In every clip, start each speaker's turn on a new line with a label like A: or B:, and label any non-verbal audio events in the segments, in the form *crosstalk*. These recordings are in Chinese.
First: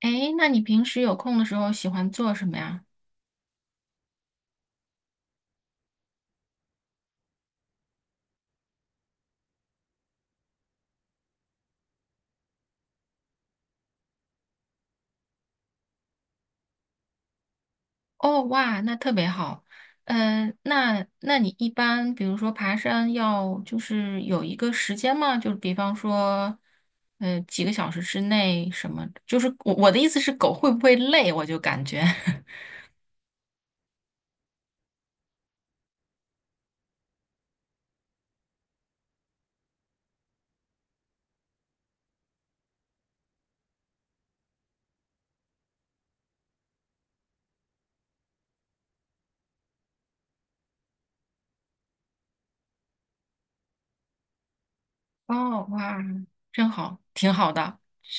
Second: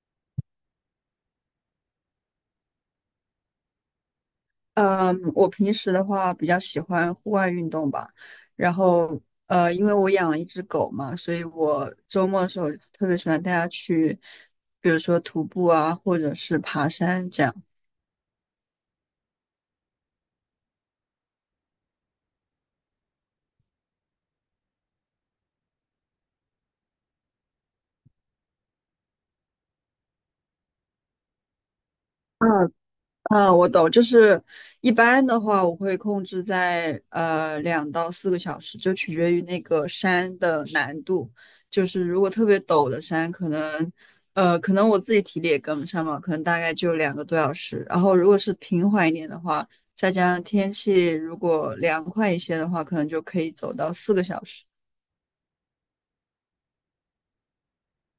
A: 诶，那你平时有空的时候喜欢做什么呀？
B: 嗯，我平时的话比较喜欢户外运动吧，然后因为我养了一只狗嘛，所以我周末的时候特别喜欢带它去，比如说徒步啊，或者是爬山这样。
A: 哦，哇，那特别好。那你一般比如说爬山要就是有一个时间吗？就比方说，几个小时之内什么？就是我的意思是，狗会不会累？我就感觉，
B: 嗯，嗯，我懂，就是一般的话，我会控制在2到4个小时，就取决于那个山的难度。就是如果特别陡的山，可能我自己体力也跟不上嘛，可能大概就2个多小时。然后如果是平缓一点的话，再加上天气如果凉快一些的话，可能就可以走到四个小时。
A: *laughs* 哦，哇，真好，挺好的。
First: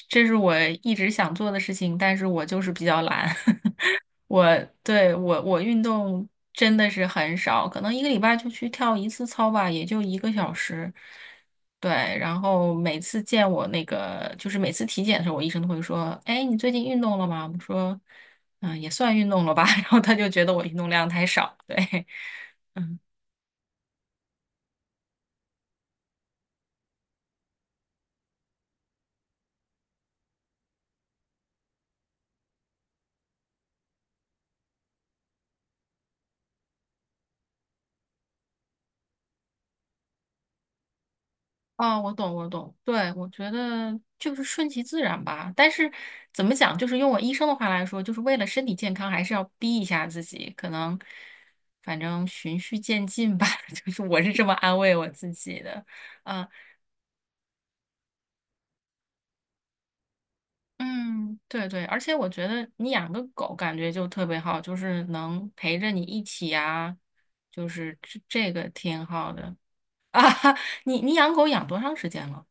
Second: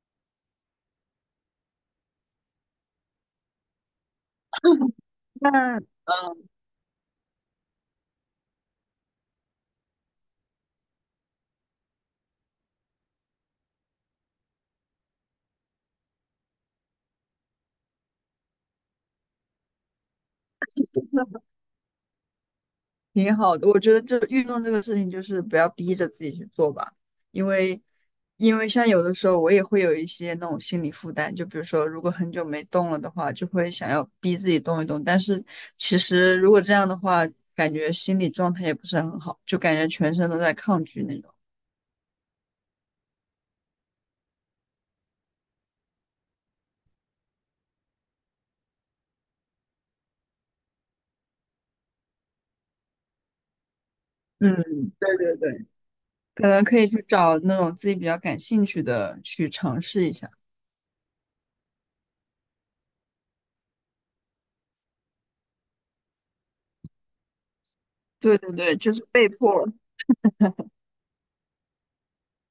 A: 这是我一直想做的事情，但是我就是比较懒。*laughs* 我，对，我
B: 那
A: 我运
B: 嗯
A: 动真的是很少，可能1个礼拜就去跳一次操吧，也就1个小时。对，然后每次见我那个，就是每次体检的时候，我医生都会说：“哎，你最近运动了吗？”我说：“嗯，也算运动了吧。*laughs*” 然后他就觉得我运动量太
B: 那
A: 少。对，*laughs*
B: 挺好的，我觉得这运动这个事情就是不要逼着自己去做吧，因为因为像有的时候我也会有一些那种心理负担，就比如说如果很久没动了的话，就会想要逼自己动一动，但是其实如果这样的话，感觉心理状态也不是很好，就感觉全身都在抗拒那种。
A: 哦，我懂，我懂。对，我觉得就是顺其自然吧。但是怎么讲，就是用我医生的话来说，就是为了身体健康，还是要逼一下自己。可能，反正循序渐进吧。*laughs* 就是我是这么
B: 嗯，
A: 安慰我
B: 对
A: 自
B: 对
A: 己
B: 对，
A: 的。啊，
B: 可能可以去找那种自己比较感兴趣的去尝试一下。
A: 嗯，对对。而且我觉得你养个狗感觉就特别好，就是能陪着你一起啊，就是这
B: 对对
A: 这个
B: 对，就
A: 挺
B: 是被
A: 好的。
B: 迫。
A: *laughs* 你养狗养多长时间了？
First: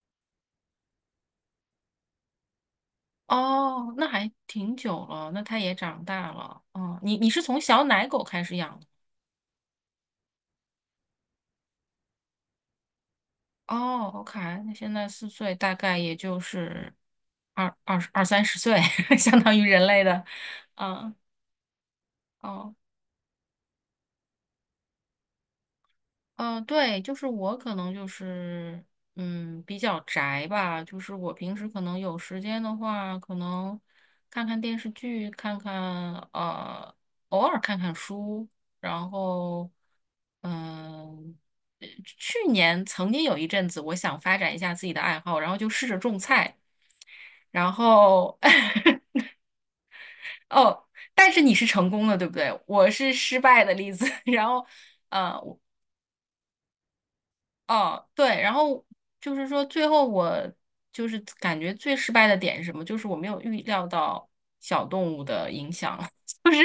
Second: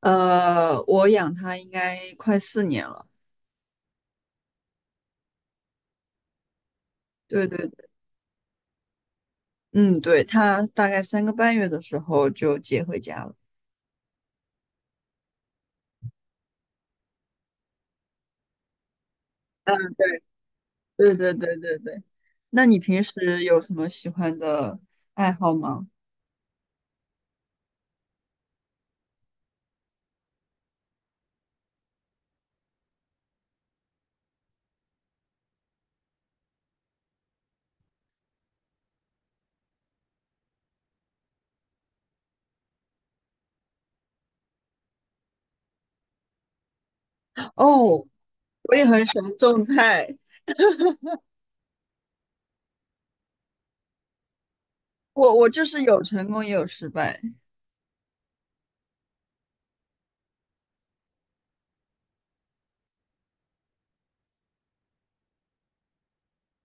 B: 呃，我养它应该快4年了。
A: 哦，那还挺久了，那它也长大了。哦，你是
B: 对
A: 从
B: 对
A: 小奶狗开始养的？
B: 嗯，对，他大概3个半月的时候就接回家了。
A: 哦，OK，那现在4岁，大概也就是二二二30岁，*laughs* 相当于人
B: 嗯，
A: 类
B: 对，
A: 的。嗯，
B: 对对对对对。那
A: 哦。
B: 你平时有什么喜欢的爱好吗？
A: 嗯，对，就是我可能就是，嗯，比较宅吧。就是我平时可能有时间的话，可能看看电视剧，看看偶尔看看书。然后，嗯、去年曾经有一阵子，我想发展一下自己的爱好，然后就试着种菜。然
B: 哦，
A: 后，
B: 我也很
A: *laughs*
B: 喜欢种菜。
A: 哦，但是你是成功的，对不对？我是失败的例子。*laughs* 然后。
B: 我
A: 呃
B: 我就是有成功也有失败。
A: 哦，对，然后就是说，最后我就是感觉最失败的点是什么？就是我没有预料到小动物的影响，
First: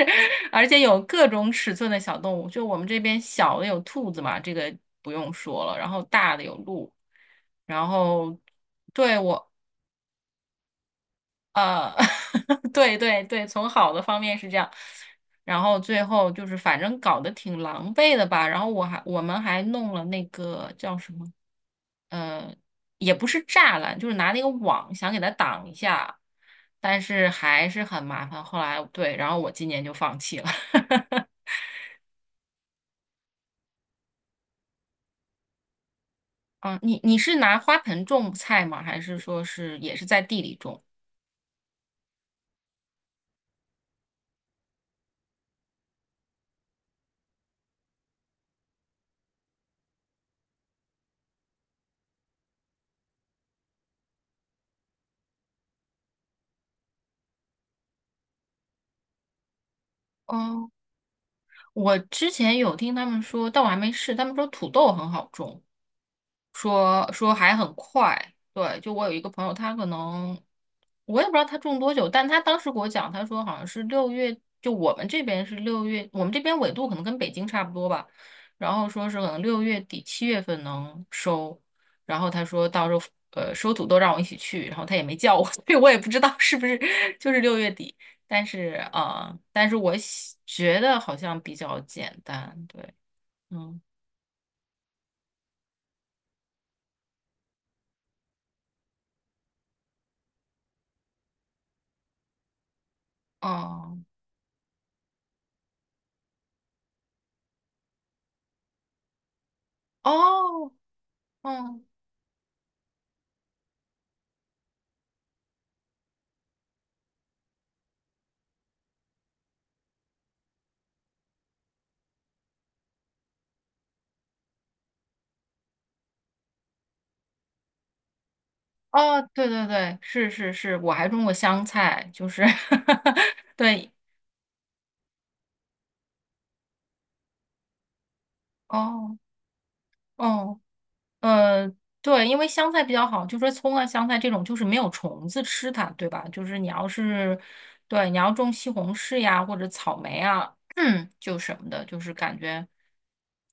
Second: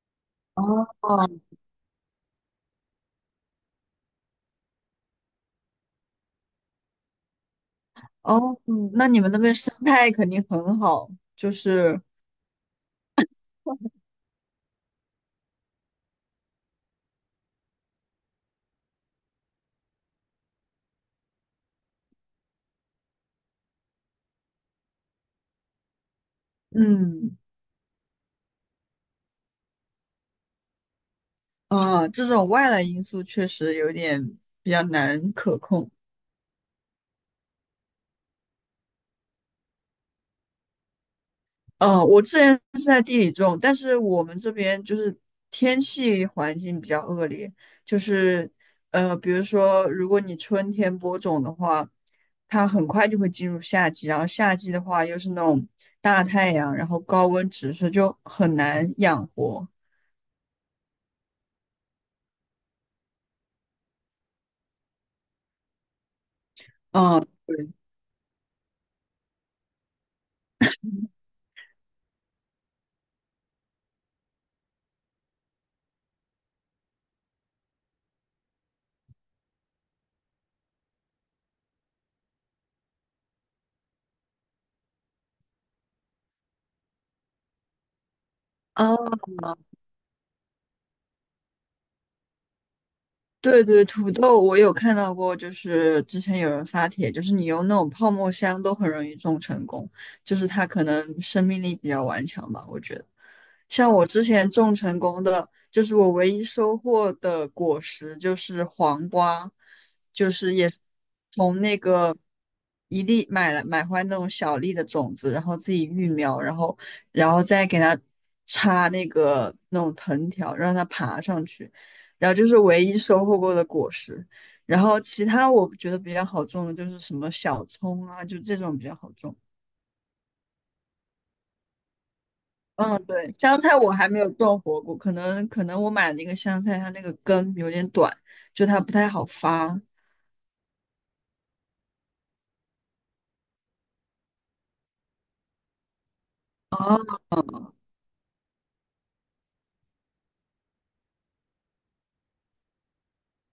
A: *laughs* 而且有
B: 哦
A: 各种尺寸的小动物。就我们这边小的有兔子嘛，这个不用说了，然后大的有鹿，然后
B: 哦，嗯那
A: 对
B: 你们那
A: 我。
B: 边生态肯定很好，就
A: 呃，
B: 是
A: *laughs* 对对对，从好的方面是这样，然后最后就是反正搞得挺狼狈的吧，然后我们还弄了那个叫什么，呃，也不是栅栏，就是拿那个网想给它挡一下，但是
B: 嗯
A: 还是很麻烦。后来对，然后我今年就放弃了。*laughs*
B: 啊，这种外来因素确实有点比较难可控。
A: 嗯，你是拿花盆种菜吗？还是说是也是在地里种？
B: 嗯，我之前是在地里种，但是我们这边就是天气环境比较恶劣，就是比如说如果你春天播种的话，它很快就会进入夏季，然后夏季的话又是那种大太阳，然后高温直射，就很难养活。
A: 哦，我之前有听他们说，但我还没试。他们说土豆很好种，说
B: 嗯，
A: 说还
B: 对。
A: 很快。对，就我有一个朋友，他可能我也不知道他种多久，但他当时给我讲，他说好像是六月，就我们这边是六月，我们这边纬度可能跟北京差不多吧。然后说是可能六月底7月份能收，然后他说到时候收土豆让我一起去，然后他也没叫我，*laughs* 所以我也不知道是不是就是六月底。但是
B: 哦，
A: 啊、呃但是我觉得好像比较简单，对，
B: 对
A: 嗯，
B: 对，土豆我有看到过，就是之前有人发帖，就是你用那种泡沫箱都很容易种成功，就是它可能生命力比较顽强吧，我觉得。像
A: 哦
B: 我之前种成功的，就是我唯一收获的果实就是黄瓜，就是也
A: 哦，
B: 是从那
A: 嗯。
B: 个一粒买回来那种小粒的种子，然后自己育苗，然后再给它插那种藤条，让它爬上去。然后就是唯一收获过的果实。然后其他我觉得比较好种的就是什么小葱啊，就这种比较好
A: 哦，
B: 种。
A: 对对对，是是是，我还种过香菜，就是
B: 嗯，
A: *laughs*
B: 对，香菜
A: 对，
B: 我还没有种活过，可能我买那个香菜，它那个根有点短，就它不太
A: 哦
B: 好发。
A: 哦，呃，对，因为香菜比较好，就说葱啊、香菜这种就是没有虫子吃它，对吧？就是你要
B: 哦，
A: 是对，你要种西红柿呀或者草莓啊，*clears throat* 嗯，就什么的，就是感觉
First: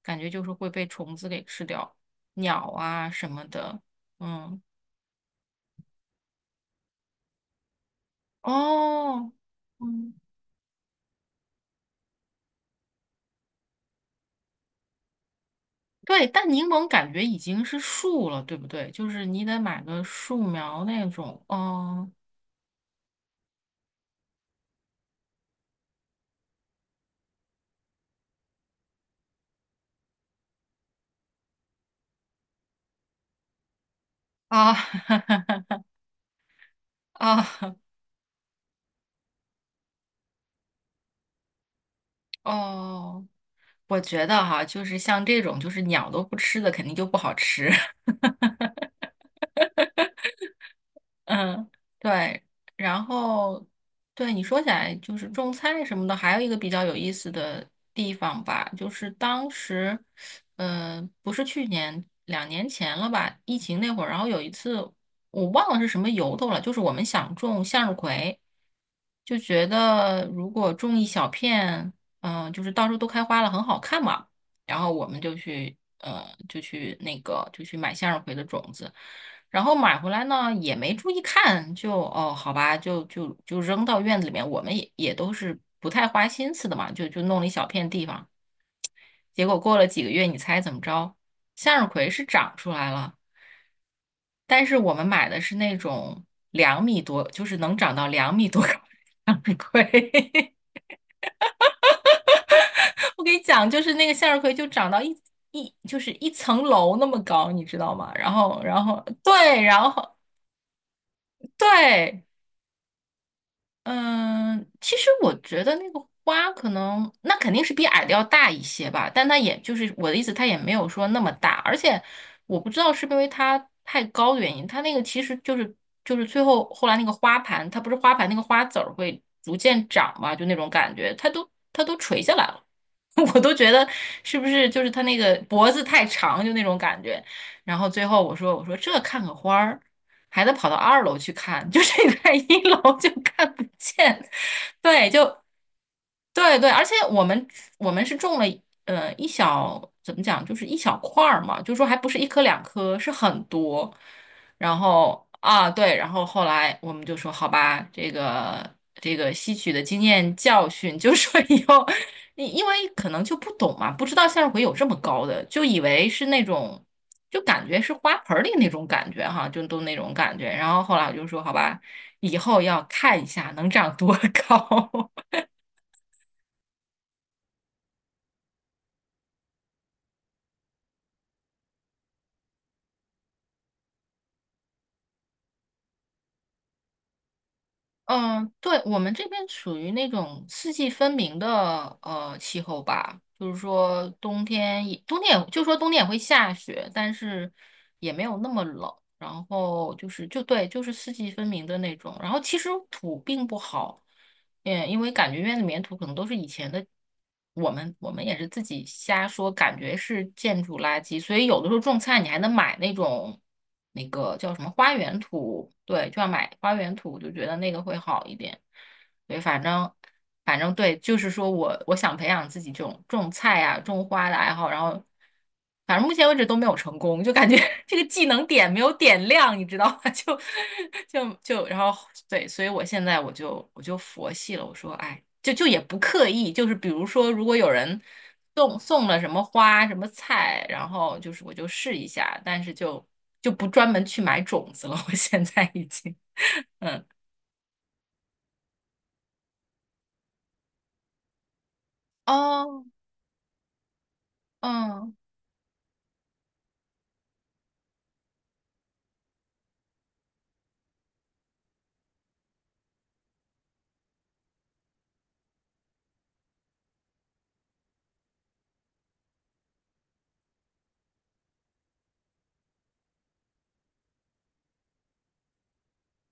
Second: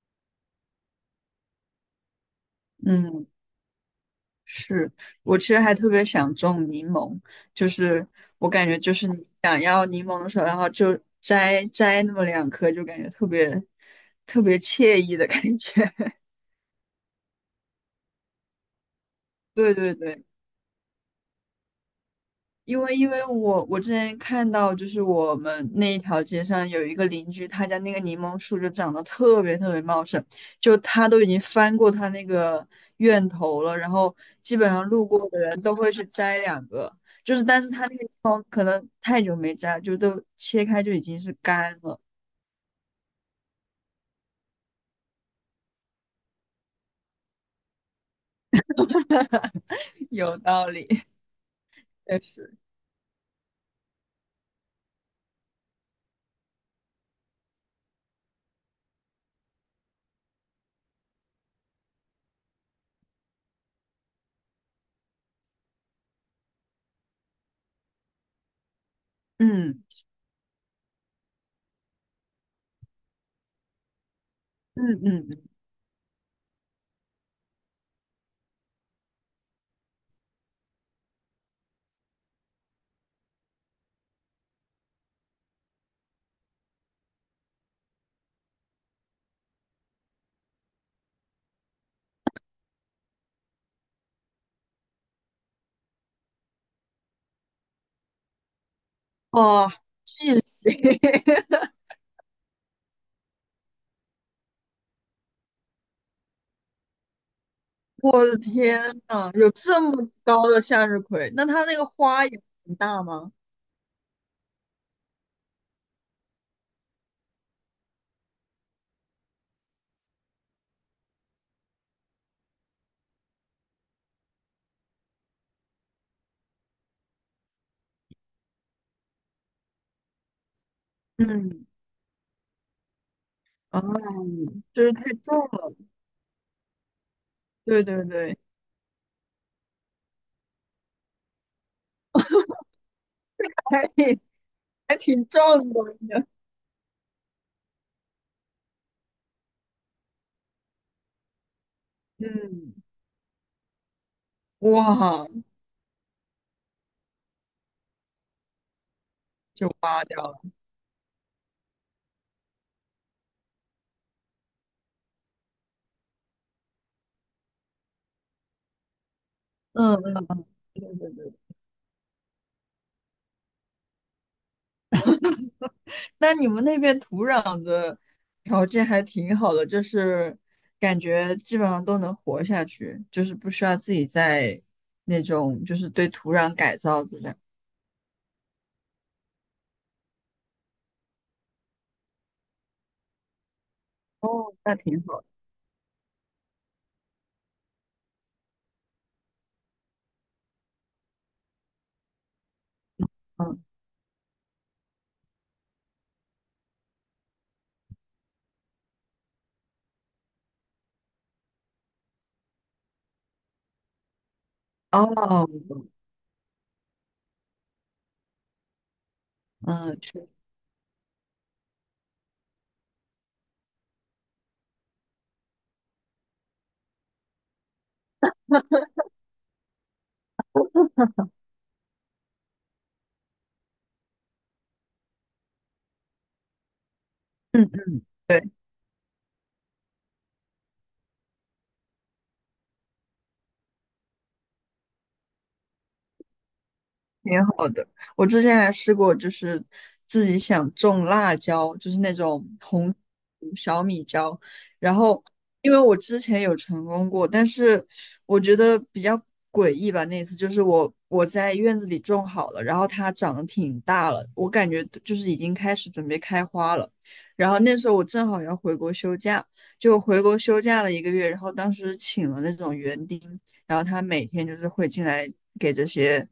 A: 感觉就是会被虫子给吃掉，鸟啊
B: 嗯，
A: 什么的，嗯，
B: 是我其实还特别想种柠檬，就是我感觉就是你
A: 哦，
B: 想要柠
A: 嗯。
B: 檬的时候，然后就摘摘那么两颗，就感觉特别特别惬意的感觉。*laughs*
A: 对，但柠檬感觉已经是树了，对不对？就是你得
B: 对
A: 买
B: 对
A: 个
B: 对，
A: 树苗那种。哦
B: 因为因为我我之前看到，就是我们那一条街上有一个邻居，他家那个柠檬树就长得特别特别茂盛，就他都已经翻过他那个院头了，然后基本
A: 啊
B: 上路过的人
A: *laughs*
B: 都会去摘两个，就是
A: 啊
B: 但是他那个地方可能太久没摘，就都切开就已经是干了，
A: 哦，我觉得哈，就是像这种就是鸟都不吃的，肯定就不好吃。
B: *laughs* 有道理，
A: 嗯，
B: 确
A: 对，
B: 实，
A: 然后对你说起来就是种菜什么的，还有一个比较有意思的地方吧，就是当时，嗯，不是去年，2年前了吧，疫情那会儿，然后有一次我忘了是什么由头了，就是我们想种向日葵，就觉
B: 嗯
A: 得如果种一小片，就是到时候都开花了，很好看嘛。然后
B: 嗯
A: 我们
B: 嗯
A: 就
B: 嗯，
A: 去呃就去那个就去买向日葵的种子，然后买回来呢也没注意看，就哦好吧，就扔到院子里面，我们也都是不太花心思的嘛，就弄了一小片地方，结果过了几个月，你猜怎么着？向日葵是长出来了，但是我们买的是那种两米多，就是能长到两米多高的向日
B: 哦，*laughs*
A: 葵。*laughs*
B: 谢。
A: 我给你讲，就是那个向日葵就长到就是一层楼那么高，你知道吗？
B: 我
A: 然
B: 的
A: 后，
B: 天
A: 然后
B: 呐，有
A: 对，
B: 这
A: 然
B: 么
A: 后
B: 高的向日葵，那它那个
A: 对，
B: 花也很大吗？
A: 嗯，其实我觉得那个花可能，那肯定是比矮的要大一些吧，但它也就是我的意思，它也没有说那么大，而且我不知道是不是因为它太高的原因，它那个其实就是后来那个花盘，它不是花盘那个花籽儿会逐渐长嘛，就那种感觉，它都
B: 嗯，
A: 它都垂下来了，*laughs* 我都觉
B: 啊，
A: 得是不是就
B: 就
A: 是
B: 是
A: 它
B: 太
A: 那个
B: 重
A: 脖
B: 了。
A: 子太长，就那种感觉，然
B: 对
A: 后
B: 对
A: 最后我
B: 对，
A: 说我说这看个花儿。还得跑到2楼去看，*laughs* 就是你在1楼就看不
B: 还挺
A: 见。
B: 还
A: 对，就
B: 挺壮观的。
A: 对对，而且我们是种了呃一小怎么讲，就是一小块儿嘛，就是说还不是一颗两
B: 嗯，
A: 颗，是很多。然后
B: 哇，
A: 啊，对，然后后来我们就说，好吧，这个吸
B: 就
A: 取的经
B: 挖掉
A: 验
B: 了。
A: 教训，就是说以后，因为可能就不懂嘛，不知道向日葵有这么高的，就以为是那种。就感觉是花盆儿里那种感觉哈，就都
B: 嗯
A: 那种感
B: 嗯，
A: 觉。然后
B: 对
A: 后来
B: 对
A: 我就
B: 对。
A: 说，好吧，以后要看一下能长多高。*laughs*
B: 那你们那边土壤的条件还挺好的，就是感觉基本上都能活下去，就是不需要自己在那种就是对土壤改造这样。
A: 嗯，对，我们这边属于那种四季分明的气候吧，就是说
B: 哦，那挺好
A: 冬天也会下雪，但是也没有那么冷。然后就是就对，就是四季分明的那种。然后其实土并不
B: 的。
A: 好。嗯，因为感觉院子里面土可能都是以前的，我们也是自己瞎说，感觉是建筑垃圾，所以有的时候种菜你还能买那种那个叫什么花园
B: 哦，
A: 土，对，就要买花园土，就觉得那个会好一点。对，反正。
B: 嗯，是，
A: 反正对，就是说我想培养自己这种种菜啊、种花的爱好，然后反正目前为止都没有成功，就感觉 *laughs* 这个技能点没有点亮，你知道吗？*laughs* 就然后对，所以我现在我就佛系了，我说哎，就也不刻意，就是比如说如果有
B: 嗯
A: 人
B: 嗯，对
A: 送了什么花、什么菜，然后就是我就试一下，但是就不专门去买种子了，我现在已经。
B: 挺好的。我之前还试过，就是自己想种辣椒，就是那种
A: 哦，
B: 红小米椒。然
A: 嗯
B: 后，因为我之前有成功过，但是我觉得比较诡异吧。那次就是我在院子里种好了，然后它长得挺大了，我感觉就是已经开始准备开花了。然后那时候我正好要回国休假，就回国休假了一个月，然后当时请了那种园丁，然后他每天就是会进来给这些。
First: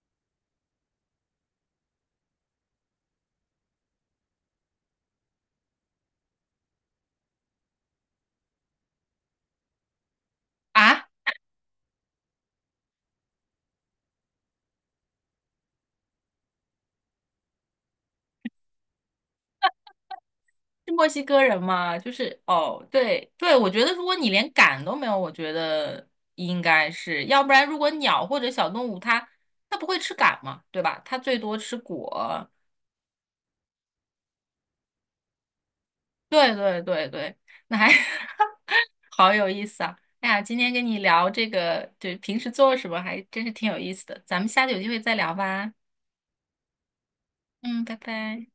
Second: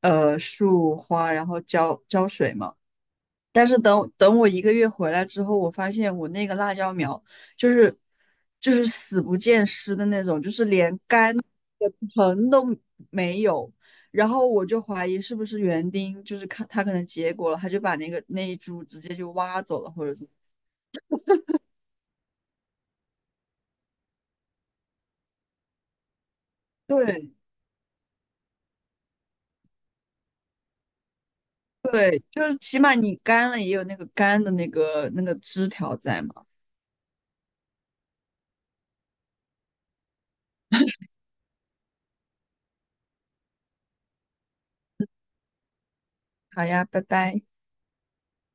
B: 树花，然后浇浇水嘛。但是等我一个月回来之后，我发现我那个辣椒苗就是就是死不见尸的那种，就是连
A: 啊，
B: 干的藤都没有。然后我就怀疑是不是园丁，就是看他可能结果了，他就把那个那一株直接就挖走了，或者怎么？
A: 是墨西哥人吗？就是哦，对对，我觉得如果你连赶都没有，我觉得应该是，
B: 对
A: 要不然如果鸟或者小动物它不会吃赶嘛，对吧？它最多吃
B: 对，就
A: 果。
B: 是起码你干了也有那个干的那个那个枝条在嘛。
A: 对对对对，那还 *laughs* 好有意思啊！哎呀，今天跟你聊这个，对，平时做什么还真是挺有意思的，咱们下次有机会再聊吧。
B: 好呀，拜拜。
A: 嗯，拜拜。